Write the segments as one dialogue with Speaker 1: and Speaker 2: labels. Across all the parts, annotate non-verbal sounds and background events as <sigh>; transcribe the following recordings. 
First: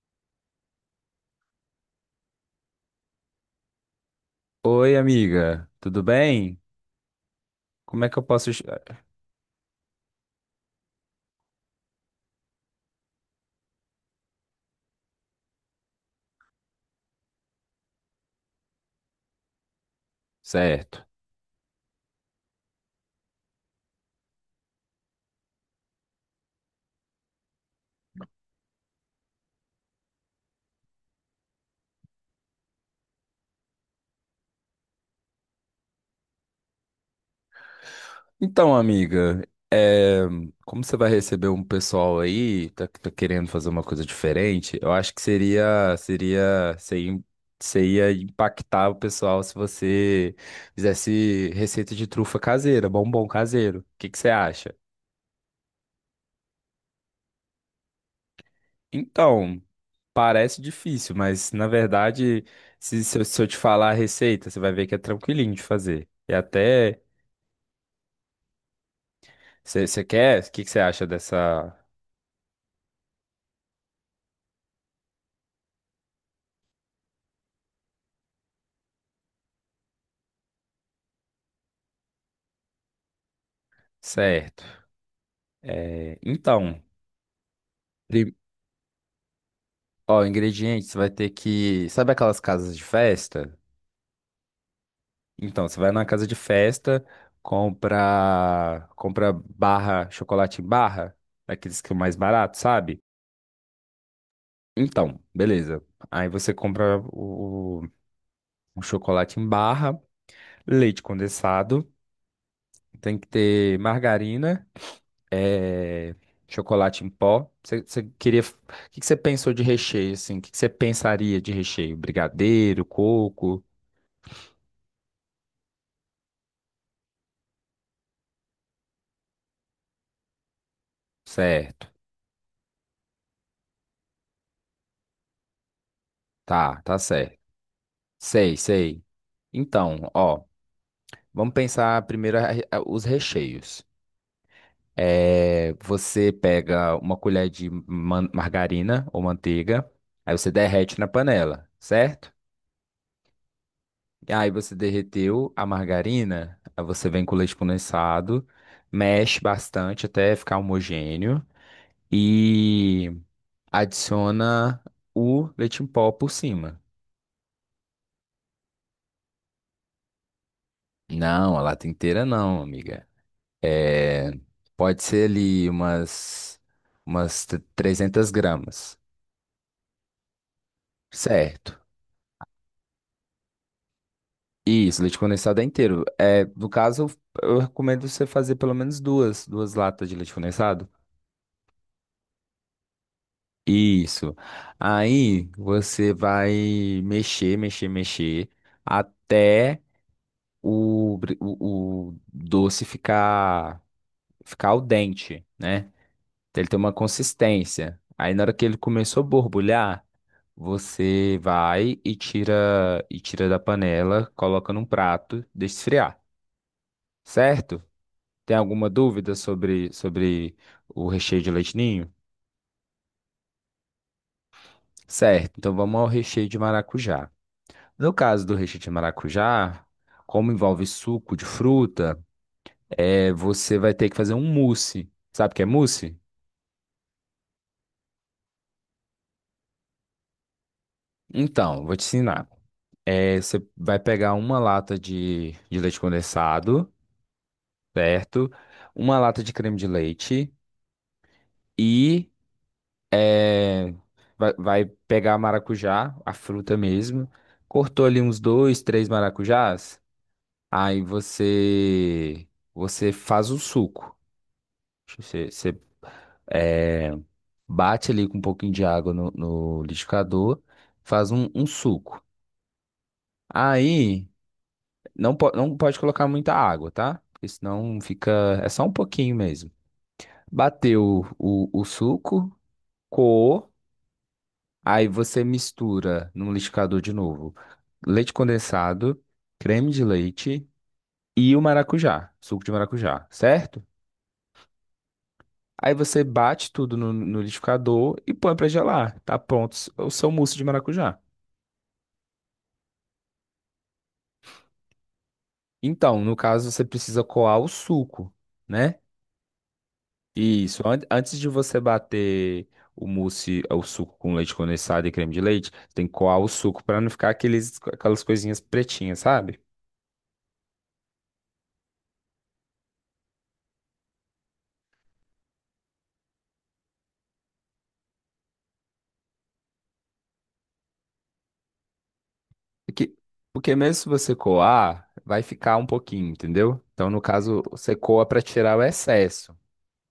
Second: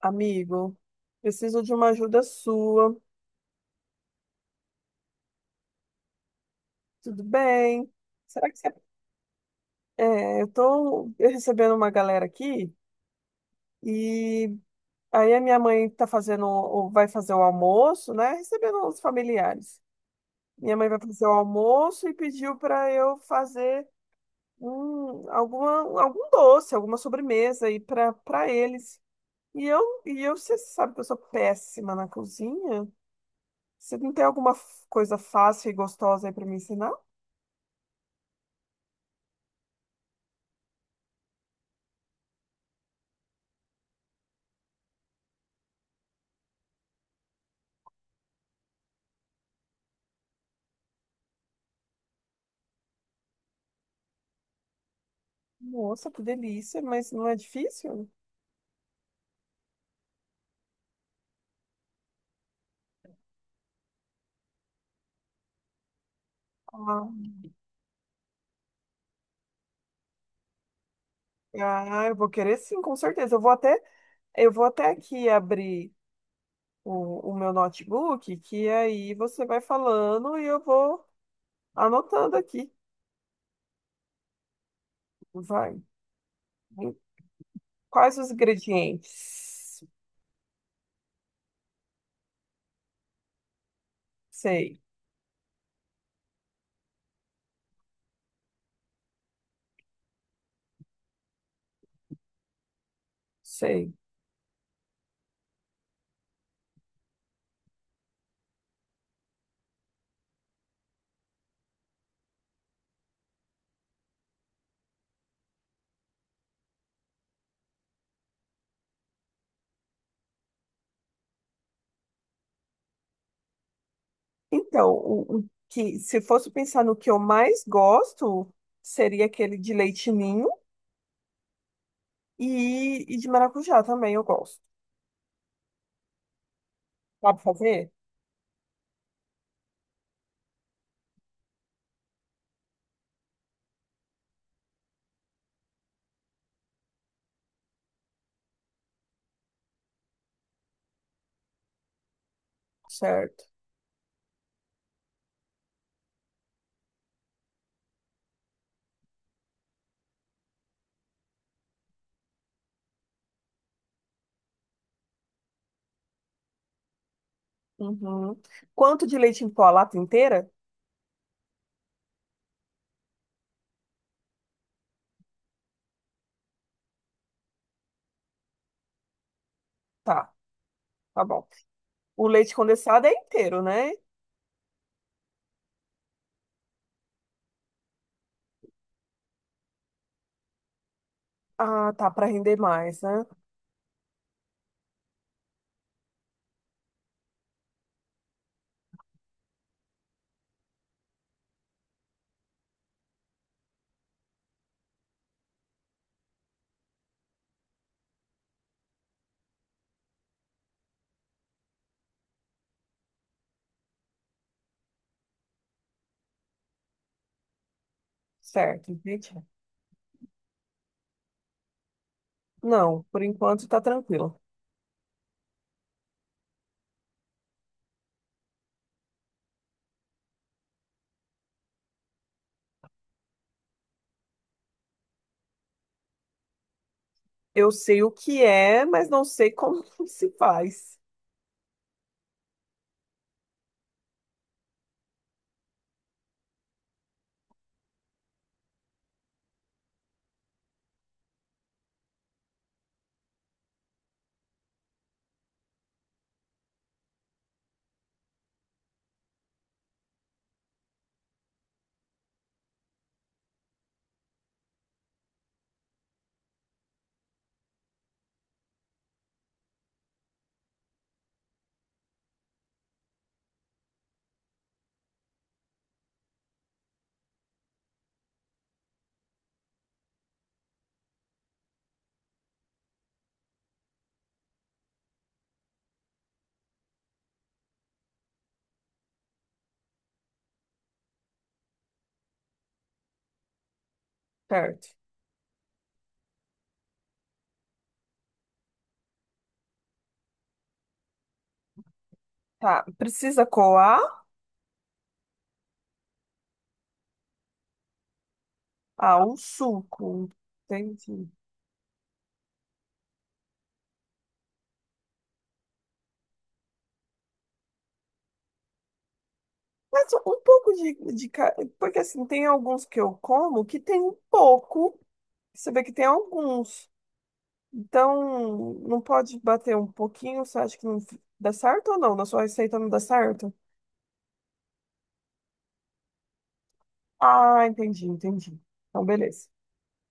Speaker 1: Amigo, preciso de uma ajuda sua.
Speaker 2: Oi, amiga, tudo bem?
Speaker 1: Tudo bem?
Speaker 2: Como é que eu posso.
Speaker 1: Será que você... eu tô recebendo uma galera aqui e aí a minha mãe tá fazendo, vai fazer o almoço, né? Recebendo os familiares. Minha mãe vai
Speaker 2: Certo.
Speaker 1: fazer o almoço e pediu para eu fazer algum doce, alguma sobremesa aí para eles. Você sabe que eu sou péssima na cozinha. Você não tem coisa fácil e gostosa aí para me ensinar?
Speaker 2: Então, amiga, é, como você vai receber um pessoal aí, tá querendo fazer uma coisa diferente, eu acho que você ia impactar o pessoal se você fizesse receita de trufa caseira, bombom caseiro. O que que você acha?
Speaker 1: Nossa, que delícia, mas não é difícil?
Speaker 2: Então, parece difícil, mas na verdade, se eu te falar a receita, você vai ver que é tranquilinho de fazer. E até.
Speaker 1: Ah,
Speaker 2: Você quer? O que você acha dessa?
Speaker 1: ah, eu vou querer sim, com certeza. Eu vou até aqui abrir o meu notebook, que aí você vai falando e eu vou anotando aqui.
Speaker 2: Certo.
Speaker 1: Vai.
Speaker 2: Então,
Speaker 1: Quais os
Speaker 2: prim-
Speaker 1: ingredientes?
Speaker 2: ó, ingredientes, você vai ter que. Sabe aquelas casas de festa?
Speaker 1: Sei,
Speaker 2: Então, você vai na casa de festa, compra barra, chocolate em barra, daqueles que é o mais barato, sabe?
Speaker 1: sei.
Speaker 2: Então, beleza. Aí você compra o chocolate em barra, leite condensado, tem que ter margarina. é, Chocolate em pó. Você queria. O que que você pensou de recheio, assim? O que que você pensaria de recheio? Brigadeiro, coco?
Speaker 1: Então, o que, se fosse pensar no que eu mais gosto, seria aquele de leite ninho
Speaker 2: Certo.
Speaker 1: e de maracujá também eu gosto.
Speaker 2: Tá, tá certo.
Speaker 1: Sabe fazer?
Speaker 2: Sei, sei. Então, ó, vamos pensar primeiro os recheios. Você pega uma colher de margarina ou manteiga, aí você derrete na panela, certo?
Speaker 1: Certo.
Speaker 2: Aí você derreteu a margarina, aí você vem com o leite condensado, mexe bastante até ficar homogêneo e adiciona o leite em pó por cima.
Speaker 1: Uhum. Quanto de leite em pó? A lata inteira?
Speaker 2: Não, a lata inteira não, amiga. É, pode ser ali umas 300 gramas,
Speaker 1: Tá, tá bom.
Speaker 2: certo?
Speaker 1: O leite condensado é inteiro, né?
Speaker 2: Isso, leite condensado é inteiro. No caso, eu recomendo você fazer pelo menos duas latas de leite condensado.
Speaker 1: Ah, tá, para render mais, né?
Speaker 2: Isso. Aí você vai mexer, mexer, mexer até o doce ficar al dente, né? Até ele ter uma consistência. Aí na hora que ele começou a borbulhar, você vai e tira da panela, coloca num prato, deixa esfriar, certo? Tem alguma
Speaker 1: Certo, entendi.
Speaker 2: dúvida sobre o recheio de leite ninho?
Speaker 1: Não, por enquanto tá tranquilo.
Speaker 2: Certo. Então vamos ao recheio de maracujá. No caso do recheio de maracujá, como envolve suco de fruta, você vai ter que fazer um mousse. Sabe o que é mousse?
Speaker 1: Eu sei o que é, mas não sei como <laughs> se faz.
Speaker 2: Então, vou te ensinar. Você vai pegar uma lata de leite condensado, certo? Uma lata de creme de leite e é, vai pegar a maracujá, a fruta mesmo. Cortou ali uns dois, três maracujás. Aí você faz o suco. Você, é, bate ali com um pouquinho de água no liquidificador, faz um suco. Aí não pode colocar muita água, tá? Porque senão fica. É só um pouquinho mesmo. Bateu o suco, coou, aí você mistura no liquidificador de novo leite condensado, creme de leite e o maracujá, suco de maracujá, certo?
Speaker 1: Certo.
Speaker 2: Aí você bate tudo no liquidificador e põe pra gelar. Tá pronto o seu mousse de maracujá.
Speaker 1: Tá, precisa coar?
Speaker 2: Então, no caso, você precisa coar o suco, né?
Speaker 1: Ah, um suco.
Speaker 2: Isso. An-
Speaker 1: Entendi.
Speaker 2: Antes de você bater o mousse, o suco com leite condensado e creme de leite, tem que coar o suco para não ficar aquelas coisinhas pretinhas, sabe?
Speaker 1: Mas um pouco porque assim, tem alguns que eu como que tem um pouco. Você vê que tem alguns. Então, não pode bater um pouquinho? Você acha que não f- dá certo ou não? Na sua receita não dá
Speaker 2: Porque,
Speaker 1: certo?
Speaker 2: porque mesmo se você coar, vai ficar um pouquinho, entendeu? Então, no caso,
Speaker 1: Ah,
Speaker 2: você
Speaker 1: entendi,
Speaker 2: coa para
Speaker 1: entendi.
Speaker 2: tirar o
Speaker 1: Então, beleza.
Speaker 2: excesso.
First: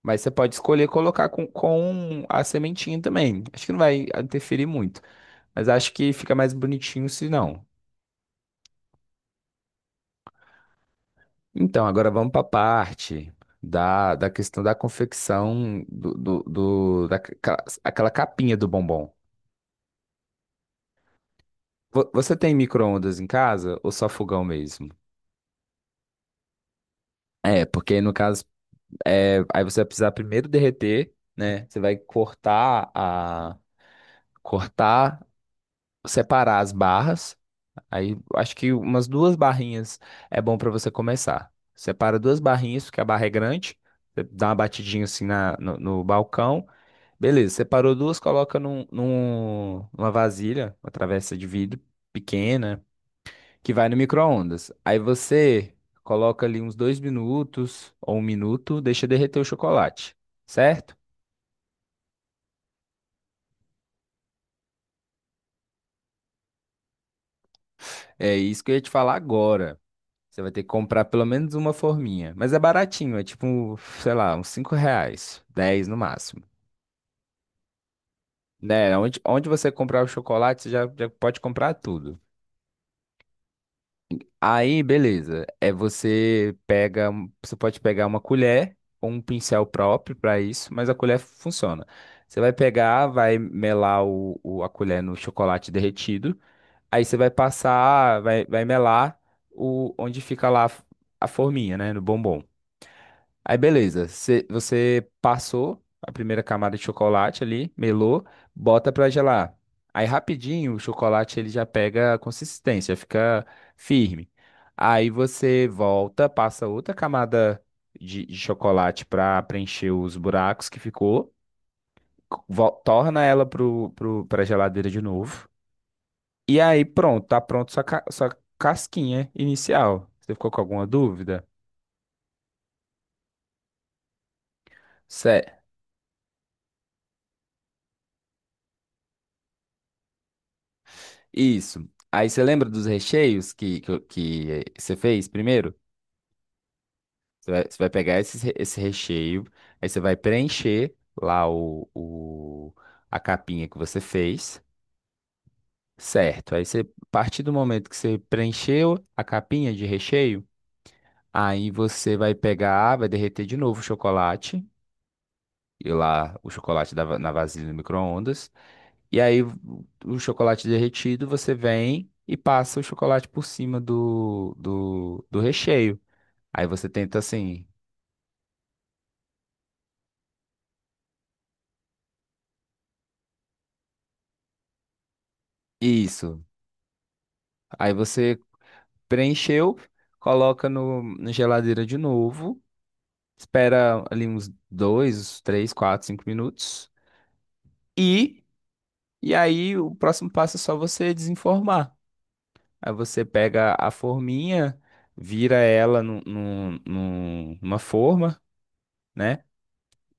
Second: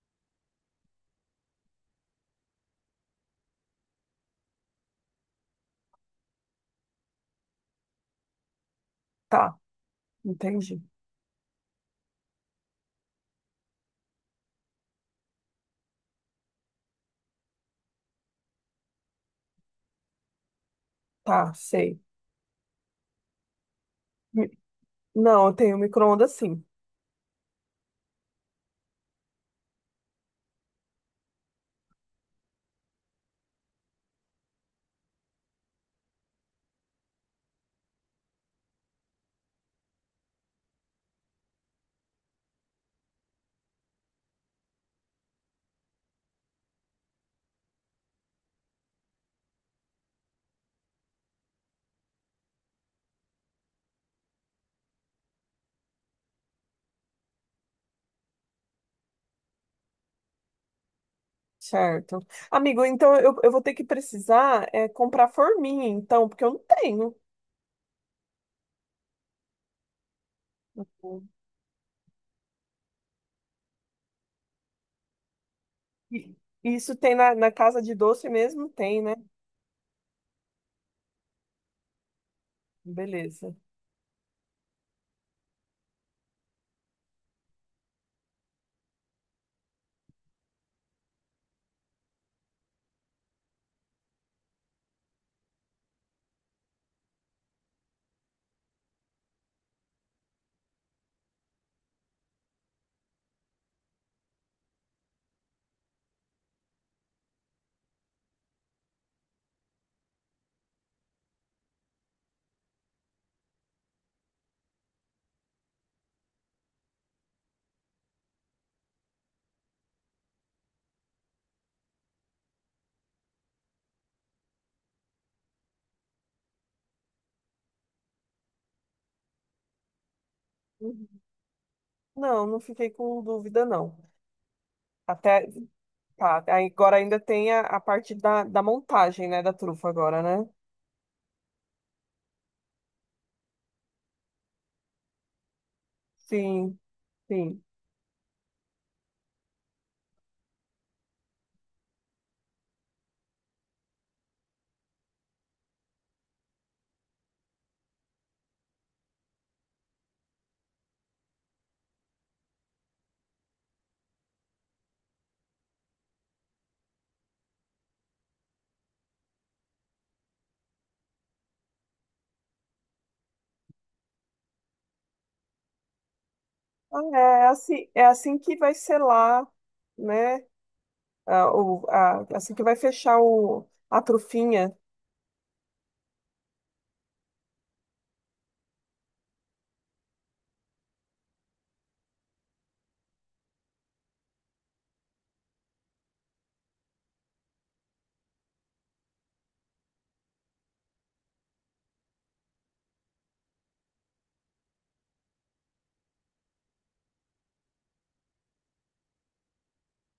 Speaker 2: Mas você pode escolher colocar com a sementinha também. Acho que não vai interferir muito. Mas acho que fica mais bonitinho se não.
Speaker 1: Tá, entendi.
Speaker 2: Então, agora vamos para a parte da questão da confecção aquela capinha do bombom.
Speaker 1: Tá, sei.
Speaker 2: Você tem micro-ondas em casa ou só fogão
Speaker 1: Mi-
Speaker 2: mesmo?
Speaker 1: Não, eu tenho micro-ondas sim.
Speaker 2: Porque no caso, aí você vai precisar primeiro derreter, né? Você vai cortar, separar as barras. Aí acho que umas duas barrinhas é bom para você começar. Separa duas barrinhas, porque a barra é grande. Você dá uma batidinha assim na, no no balcão. Beleza, separou duas, coloca numa vasilha, uma travessa de vidro pequena, que vai no micro-ondas. Aí você coloca ali uns dois minutos ou um minuto, deixa derreter o chocolate, certo?
Speaker 1: Certo. Amigo, então eu vou ter que precisar comprar forminha, então, porque eu não tenho.
Speaker 2: É isso que eu ia te falar agora. Você vai ter que comprar pelo menos uma forminha. Mas é baratinho, é tipo, sei lá, uns 5 reais, 10 no
Speaker 1: E-
Speaker 2: máximo.
Speaker 1: Isso tem na, na casa de doce mesmo?
Speaker 2: Né?
Speaker 1: Tem, né?
Speaker 2: Onde você comprar o chocolate, você já, já pode comprar tudo.
Speaker 1: Beleza.
Speaker 2: Aí, beleza. Você pode pegar uma colher ou um pincel próprio para isso, mas a colher funciona. Você vai pegar, vai melar a colher no chocolate derretido. Aí você vai passar, vai melar onde fica lá a forminha, né, no bombom. Aí beleza, você passou a primeira camada de chocolate ali, melou, bota pra gelar. Aí rapidinho o chocolate ele já pega a consistência, fica firme. Aí você volta, passa outra camada de chocolate pra preencher os buracos que ficou, torna ela pra geladeira de novo. E aí pronto, tá pronto sua casquinha inicial. Você ficou com alguma
Speaker 1: Uhum.
Speaker 2: dúvida?
Speaker 1: Não, não fiquei com dúvida, não. Até, tá, aí agora ainda tem a parte da, da montagem, né, da trufa agora, né?
Speaker 2: Isso. Aí você lembra dos recheios que você fez primeiro?
Speaker 1: Sim,
Speaker 2: Você vai,
Speaker 1: sim.
Speaker 2: você vai pegar esse recheio, aí você vai preencher lá a capinha que você fez, certo? Aí a partir do momento que você preencheu a capinha de recheio, aí você vai pegar, vai derreter de novo o chocolate, e lá o chocolate na vasilha do micro-ondas. E aí o chocolate derretido você vem e passa o chocolate por cima do recheio. Aí você
Speaker 1: Ah, É
Speaker 2: tenta assim,
Speaker 1: é assim que vai selar, né? Assim que vai fechar a trufinha.
Speaker 2: isso. Aí você preencheu, coloca no, na geladeira de novo, espera ali uns dois, uns três, quatro, cinco minutos e e aí o próximo passo é só você desenformar. Aí você pega a forminha, vira ela numa forma né?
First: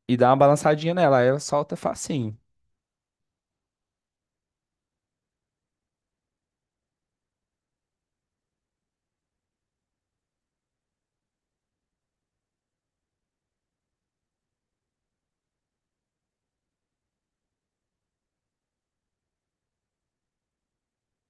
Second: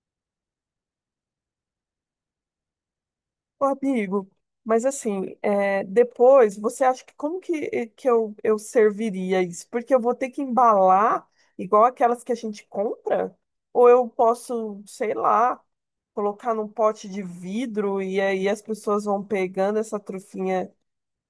Speaker 2: e dá uma balançadinha nela, aí ela solta facinho.
Speaker 1: Ô, amigo, mas assim, é, depois você acha que como que, que eu serviria isso? Porque eu vou ter que embalar igual aquelas que a gente compra? Ou eu posso, sei lá, colocar num pote de vidro e aí as pessoas vão pegando essa trufinha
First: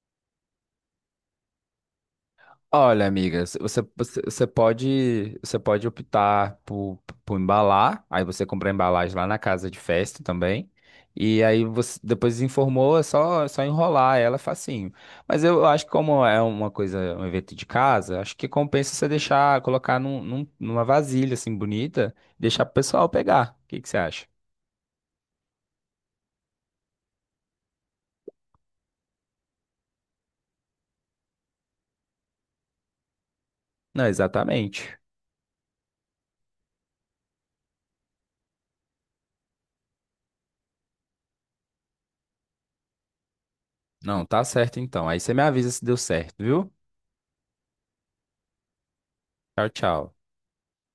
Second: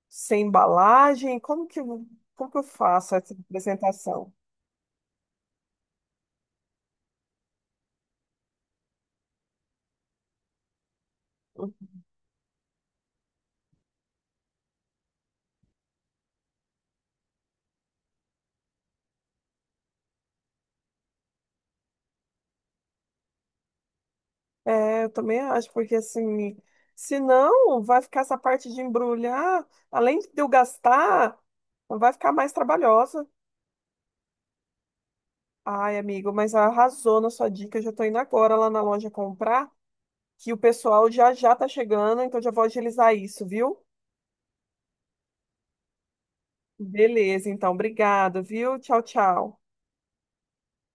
Speaker 1: sem embalagem? Como que eu
Speaker 2: Olha,
Speaker 1: faço essa
Speaker 2: amiga, c- você, você,
Speaker 1: apresentação?
Speaker 2: você pode você pode optar por embalar, aí você compra a embalagem lá na casa de festa também. E aí você depois informou, é só enrolar ela facinho. Mas eu acho que como é uma coisa, um evento de casa, acho que compensa você deixar, colocar numa vasilha assim bonita, deixar pro pessoal pegar. O que que você acha?
Speaker 1: É, eu também acho, porque assim, se não, vai ficar essa parte de embrulhar, além de eu gastar, vai ficar mais trabalhosa.
Speaker 2: Não, exatamente.
Speaker 1: Ai, amigo, mas arrasou na sua dica, eu já tô indo agora lá na loja comprar, que o pessoal já tá chegando, então já vou agilizar isso, viu?
Speaker 2: Não, tá certo então. Aí você me avisa se deu certo, viu?
Speaker 1: Beleza, então, obrigado, viu? Tchau, tchau.
Speaker 2: Tchau, tchau.